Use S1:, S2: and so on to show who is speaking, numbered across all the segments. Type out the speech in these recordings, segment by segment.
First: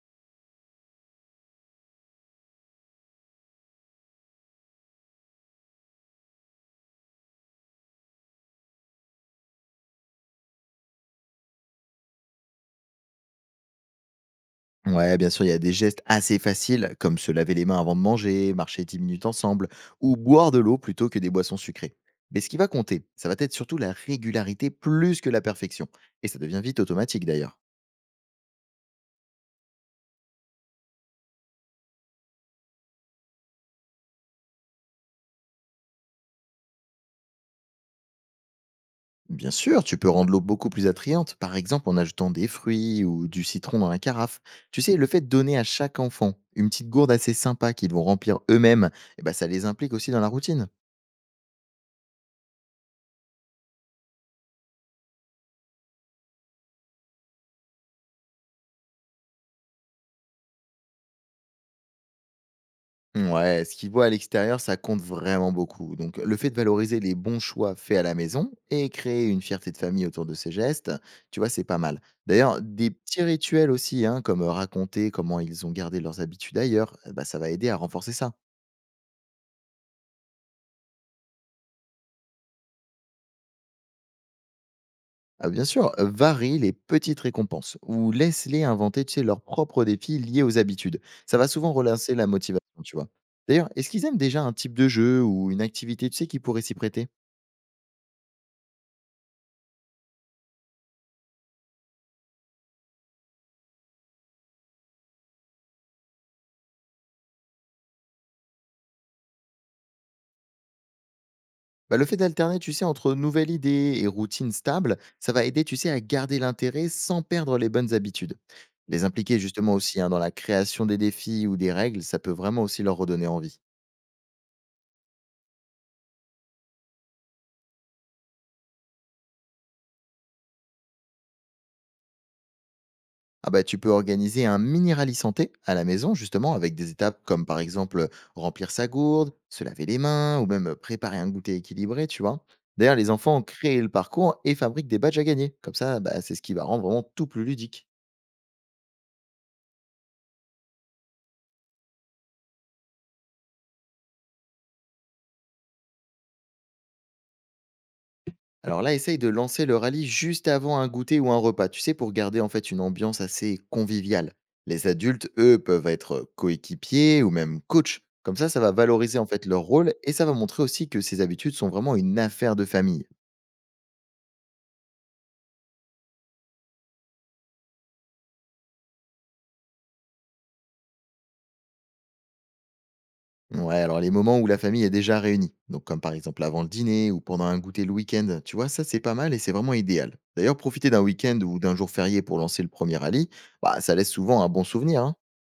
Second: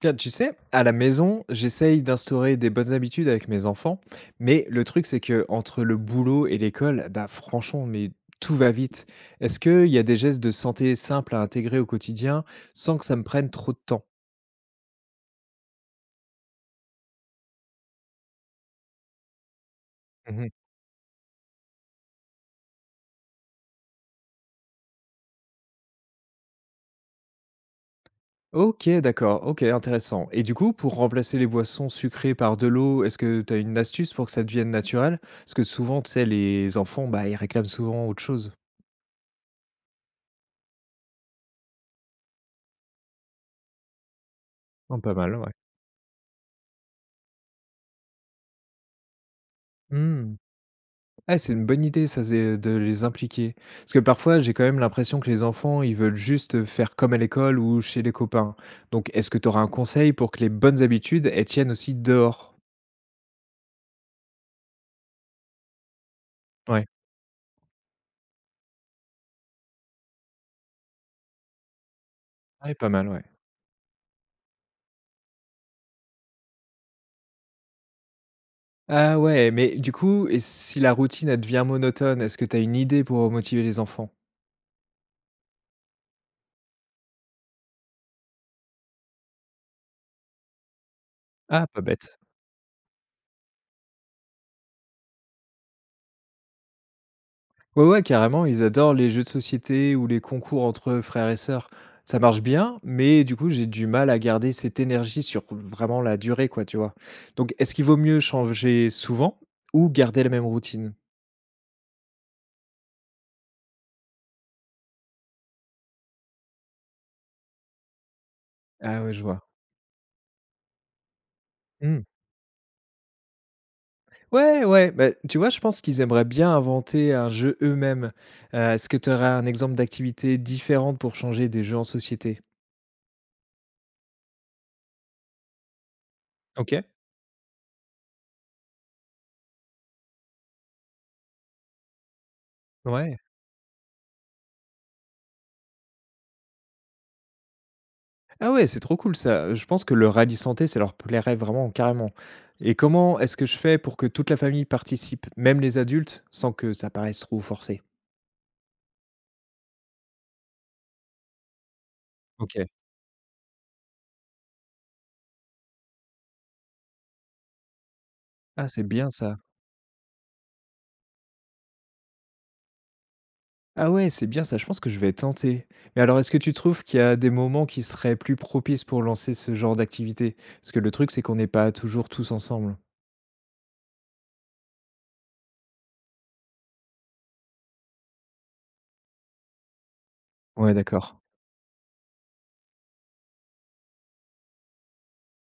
S1: Tiens, tu sais, à la maison, j'essaye d'instaurer des bonnes habitudes avec mes enfants, mais le truc, c'est que entre le boulot et l'école, bah franchement, mais tout va vite. Est-ce qu'il y a des gestes de santé simples à intégrer au quotidien sans que ça me prenne trop de temps?
S2: Ouais, bien sûr, il y a des gestes assez faciles, comme se laver les mains avant de manger, marcher 10 minutes ensemble, ou
S1: Mhm.
S2: boire de l'eau plutôt que des boissons sucrées. Mais ce qui va compter, ça va être surtout la régularité plus que la perfection. Et ça devient vite automatique d'ailleurs.
S1: Ok, d'accord, ok, intéressant. Et du coup, pour remplacer les boissons sucrées par de l'eau, est-ce que tu as une astuce pour que ça devienne naturel? Parce que souvent, tu sais, les enfants, bah, ils réclament souvent autre chose.
S2: Bien sûr, tu peux rendre l'eau beaucoup plus attrayante, par exemple en ajoutant des fruits ou du citron dans la carafe. Tu sais,
S1: Oh,
S2: le
S1: pas
S2: fait de
S1: mal, ouais.
S2: donner à chaque enfant une petite gourde assez sympa qu'ils vont remplir eux-mêmes, eh ben, ça les implique aussi dans la
S1: Hmm.
S2: routine.
S1: Ah, c'est une bonne idée ça, c'est de les impliquer. Parce que parfois, j'ai quand même l'impression que les enfants, ils veulent juste faire comme à l'école ou chez les copains. Donc, est-ce que tu auras un conseil pour que les bonnes habitudes, elles tiennent aussi dehors?
S2: Ouais, ce qu'ils voient à l'extérieur, ça compte vraiment beaucoup. Donc, le fait de
S1: Ouais.
S2: valoriser les bons choix faits à la maison et créer une fierté de famille autour de ces gestes, tu vois, c'est pas mal. D'ailleurs,
S1: Ouais, pas
S2: des
S1: mal, ouais.
S2: petits rituels aussi, hein, comme raconter comment ils ont gardé leurs habitudes ailleurs, bah, ça va aider à renforcer ça.
S1: Ah ouais, mais du coup, et si la routine, elle devient monotone, est-ce que tu as une idée pour motiver les enfants?
S2: Ah, bien sûr, varie les petites récompenses ou laisse-les inventer, tu sais, leurs propres défis liés aux habitudes. Ça va
S1: Ah,
S2: souvent
S1: pas
S2: relancer
S1: bête.
S2: la motivation, tu vois. D'ailleurs, est-ce qu'ils aiment déjà un type de jeu ou une activité, tu sais, qui pourrait s'y prêter.
S1: Ouais, ouais, carrément, ils adorent les jeux de société ou les concours entre frères et sœurs. Ça marche bien, mais du coup, j'ai du mal à garder cette énergie sur vraiment la durée, quoi, tu vois? Donc, est-ce qu'il vaut mieux changer souvent ou garder la même routine?
S2: Bah, le fait d'alterner, tu sais, entre nouvelles idées et routines stables, ça va aider, tu sais, à garder l'intérêt sans perdre les bonnes habitudes.
S1: Ah
S2: Les
S1: ouais, je
S2: impliquer
S1: vois.
S2: justement aussi hein, dans la création des défis ou des règles,
S1: Mmh.
S2: ça peut vraiment aussi leur redonner envie.
S1: Ouais, ouais, bah, tu vois, je pense qu'ils aimeraient bien inventer un jeu eux-mêmes. Est-ce que tu aurais un exemple d'activité différente pour changer des jeux en société?
S2: Ah bah tu peux organiser un mini rallye santé à la maison justement avec
S1: OK,
S2: des étapes comme par exemple remplir sa gourde, se laver les mains ou même préparer un goûter équilibré, tu vois. D'ailleurs les
S1: ouais.
S2: enfants créent le parcours et fabriquent des badges à gagner. Comme ça, bah, c'est ce qui va rendre vraiment tout plus ludique.
S1: Ah ouais, c'est trop cool ça. Je pense que le rallye santé, ça leur plairait vraiment carrément. Et comment est-ce que je fais pour que toute la famille participe, même les adultes, sans que ça paraisse trop forcé?
S2: Alors là, essaye de lancer le rallye juste avant un goûter ou un repas, tu sais, pour garder en
S1: OK.
S2: fait une ambiance assez conviviale. Les adultes, eux, peuvent être coéquipiers ou même coach. Comme ça
S1: Ah,
S2: va
S1: c'est bien
S2: valoriser en
S1: ça.
S2: fait leur rôle et ça va montrer aussi que ces habitudes sont vraiment une affaire de famille.
S1: Ah ouais, c'est bien ça, je pense que je vais tenter. Mais alors, est-ce que tu trouves qu'il y a des moments qui seraient plus propices pour lancer ce genre d'activité? Parce que le truc, c'est qu'on n'est pas toujours tous ensemble.
S2: Ouais, alors les moments où la famille est déjà réunie, donc comme par exemple avant le dîner ou pendant un goûter le week-end, tu vois, ça c'est pas mal et c'est vraiment idéal. D'ailleurs,
S1: Ouais,
S2: profiter d'un
S1: d'accord.
S2: week-end ou d'un jour férié pour lancer le premier rallye, bah, ça laisse souvent un bon souvenir, hein.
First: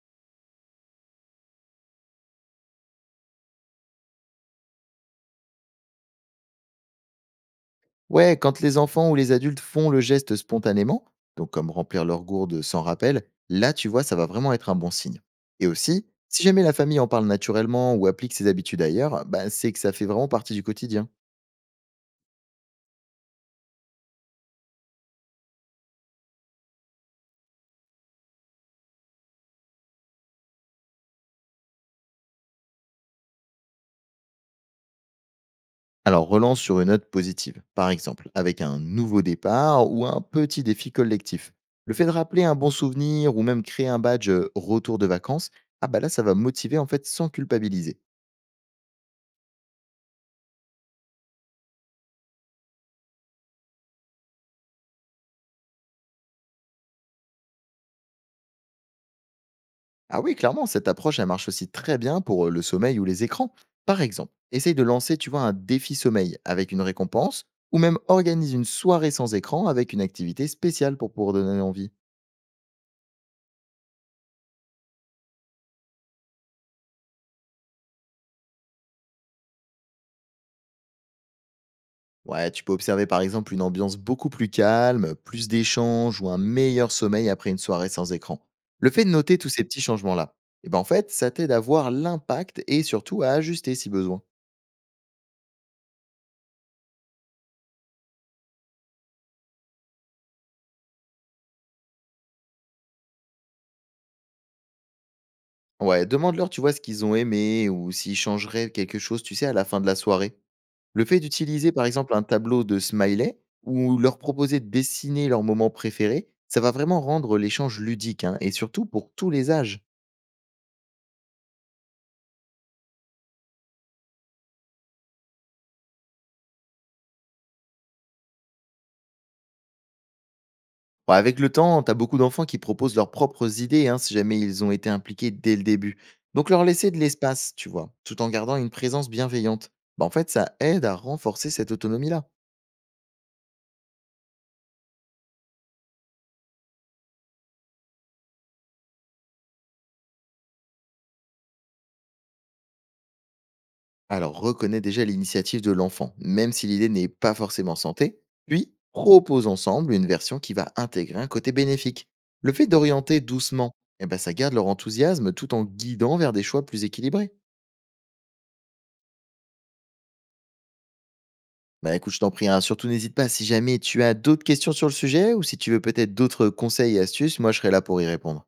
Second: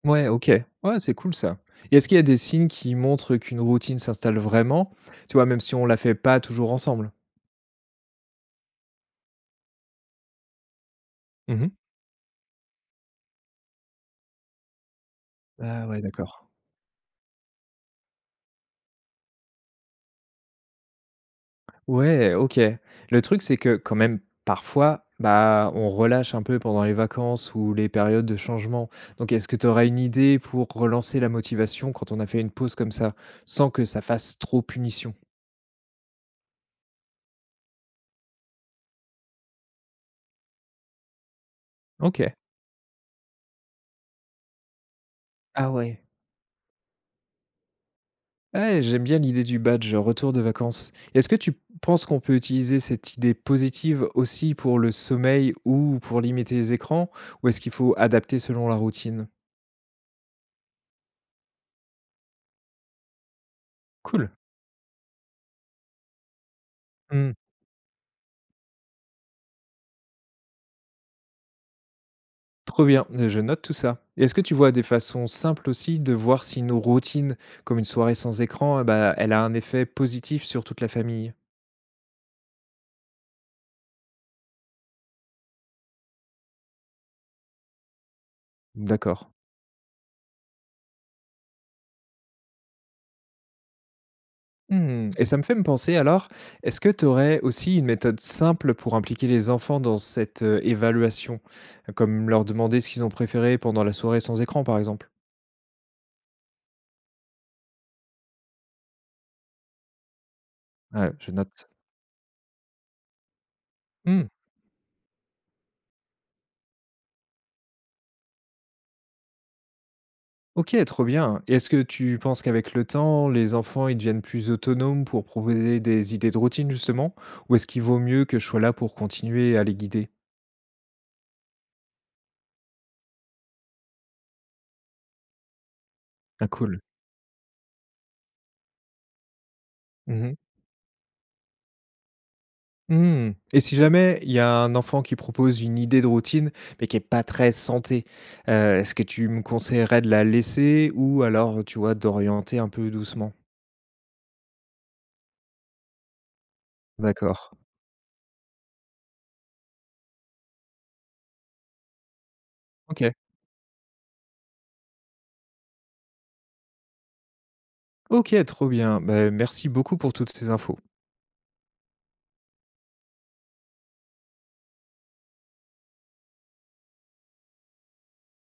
S1: Ouais, OK. Ouais, c'est cool ça. Et est-ce qu'il y a des signes qui montrent qu'une routine s'installe vraiment, tu vois, même si on la fait pas toujours ensemble?
S2: Ouais, quand les enfants ou les adultes font le geste spontanément, donc
S1: Mmh.
S2: comme remplir leur gourde sans rappel, là, tu vois, ça va vraiment être un bon signe. Et
S1: Ah ouais,
S2: aussi, si
S1: d'accord.
S2: jamais la famille en parle naturellement ou applique ses habitudes ailleurs, bah, c'est que ça fait vraiment partie du quotidien.
S1: Ouais, OK. Le truc, c'est que quand même, parfois, bah, on relâche un peu pendant les vacances ou les périodes de changement. Donc, est-ce que tu auras une idée pour relancer la motivation quand on a fait une pause comme ça, sans que ça fasse trop punition?
S2: Alors relance sur une note positive, par exemple, avec un nouveau départ ou un petit défi collectif. Le fait de
S1: OK.
S2: rappeler un bon souvenir ou même créer un badge retour de vacances,
S1: Ah
S2: ah
S1: ouais.
S2: bah là ça va motiver en fait sans culpabiliser.
S1: Ouais, j'aime bien l'idée du badge retour de vacances. Est-ce que tu penses qu'on peut utiliser cette idée positive aussi pour le sommeil ou pour limiter les écrans, ou est-ce qu'il faut adapter selon la routine?
S2: Ah oui, clairement, cette approche, elle marche aussi très bien pour le sommeil ou les écrans. Par
S1: Cool.
S2: exemple, essaye de lancer, tu vois, un défi sommeil avec une récompense, ou même organise une soirée sans écran avec une activité spéciale pour pouvoir donner envie.
S1: Trop bien, je note tout ça. Et est-ce que tu vois des façons simples aussi de voir si nos routines, comme une soirée sans écran, eh bah, elle a un effet positif sur toute la famille?
S2: Ouais, tu peux observer par exemple une ambiance beaucoup plus calme, plus d'échanges ou un meilleur sommeil après une soirée sans écran. Le fait de
S1: D'accord.
S2: noter tous ces petits changements-là, et ben en fait, ça t'aide à voir l'impact et surtout à ajuster si besoin.
S1: Mmh, et ça me fait me penser alors, est-ce que tu aurais aussi une méthode simple pour impliquer les enfants dans cette, évaluation? Comme leur demander ce qu'ils ont préféré pendant la soirée sans écran, par exemple?
S2: Ouais, demande-leur, tu vois, ce qu'ils ont aimé ou s'ils changeraient quelque chose, tu sais, à la fin de la soirée. Le
S1: Ouais,
S2: fait
S1: je note.
S2: d'utiliser, par exemple, un tableau de smiley ou leur
S1: Mmh.
S2: proposer de dessiner leur moment préféré, ça va vraiment rendre l'échange ludique hein, et surtout pour tous les âges.
S1: OK, trop bien. Et est-ce que tu penses qu'avec le temps, les enfants, ils deviennent plus autonomes pour proposer des idées de routine justement? Ou est-ce qu'il vaut mieux que je sois là pour continuer à les guider?
S2: Bon, avec le temps, t'as beaucoup d'enfants qui proposent leurs propres idées hein, si jamais ils ont été impliqués dès le début.
S1: Ah
S2: Donc leur
S1: cool.
S2: laisser de l'espace, tu vois, tout en gardant une présence bienveillante, bah, en
S1: Mmh
S2: fait,
S1: mh.
S2: ça aide à renforcer cette autonomie-là.
S1: Mmh. Et si jamais il y a un enfant qui propose une idée de routine, mais qui est pas très santé, est-ce que tu me conseillerais de la laisser ou alors, tu vois, d'orienter un peu doucement?
S2: Alors, reconnais déjà l'initiative de l'enfant, même si l'idée n'est pas
S1: D'accord.
S2: forcément santé, puis propose ensemble une version qui va intégrer un côté bénéfique. Le fait
S1: OK.
S2: d'orienter doucement, eh ben, ça garde leur enthousiasme tout en guidant vers des choix plus équilibrés.
S1: OK, trop bien. Beh, merci beaucoup pour toutes ces infos.
S2: Bah écoute, je t'en prie, hein, surtout n'hésite pas si jamais tu as d'autres questions sur le sujet ou si tu veux peut-être d'autres conseils et astuces, moi je serai là pour y répondre.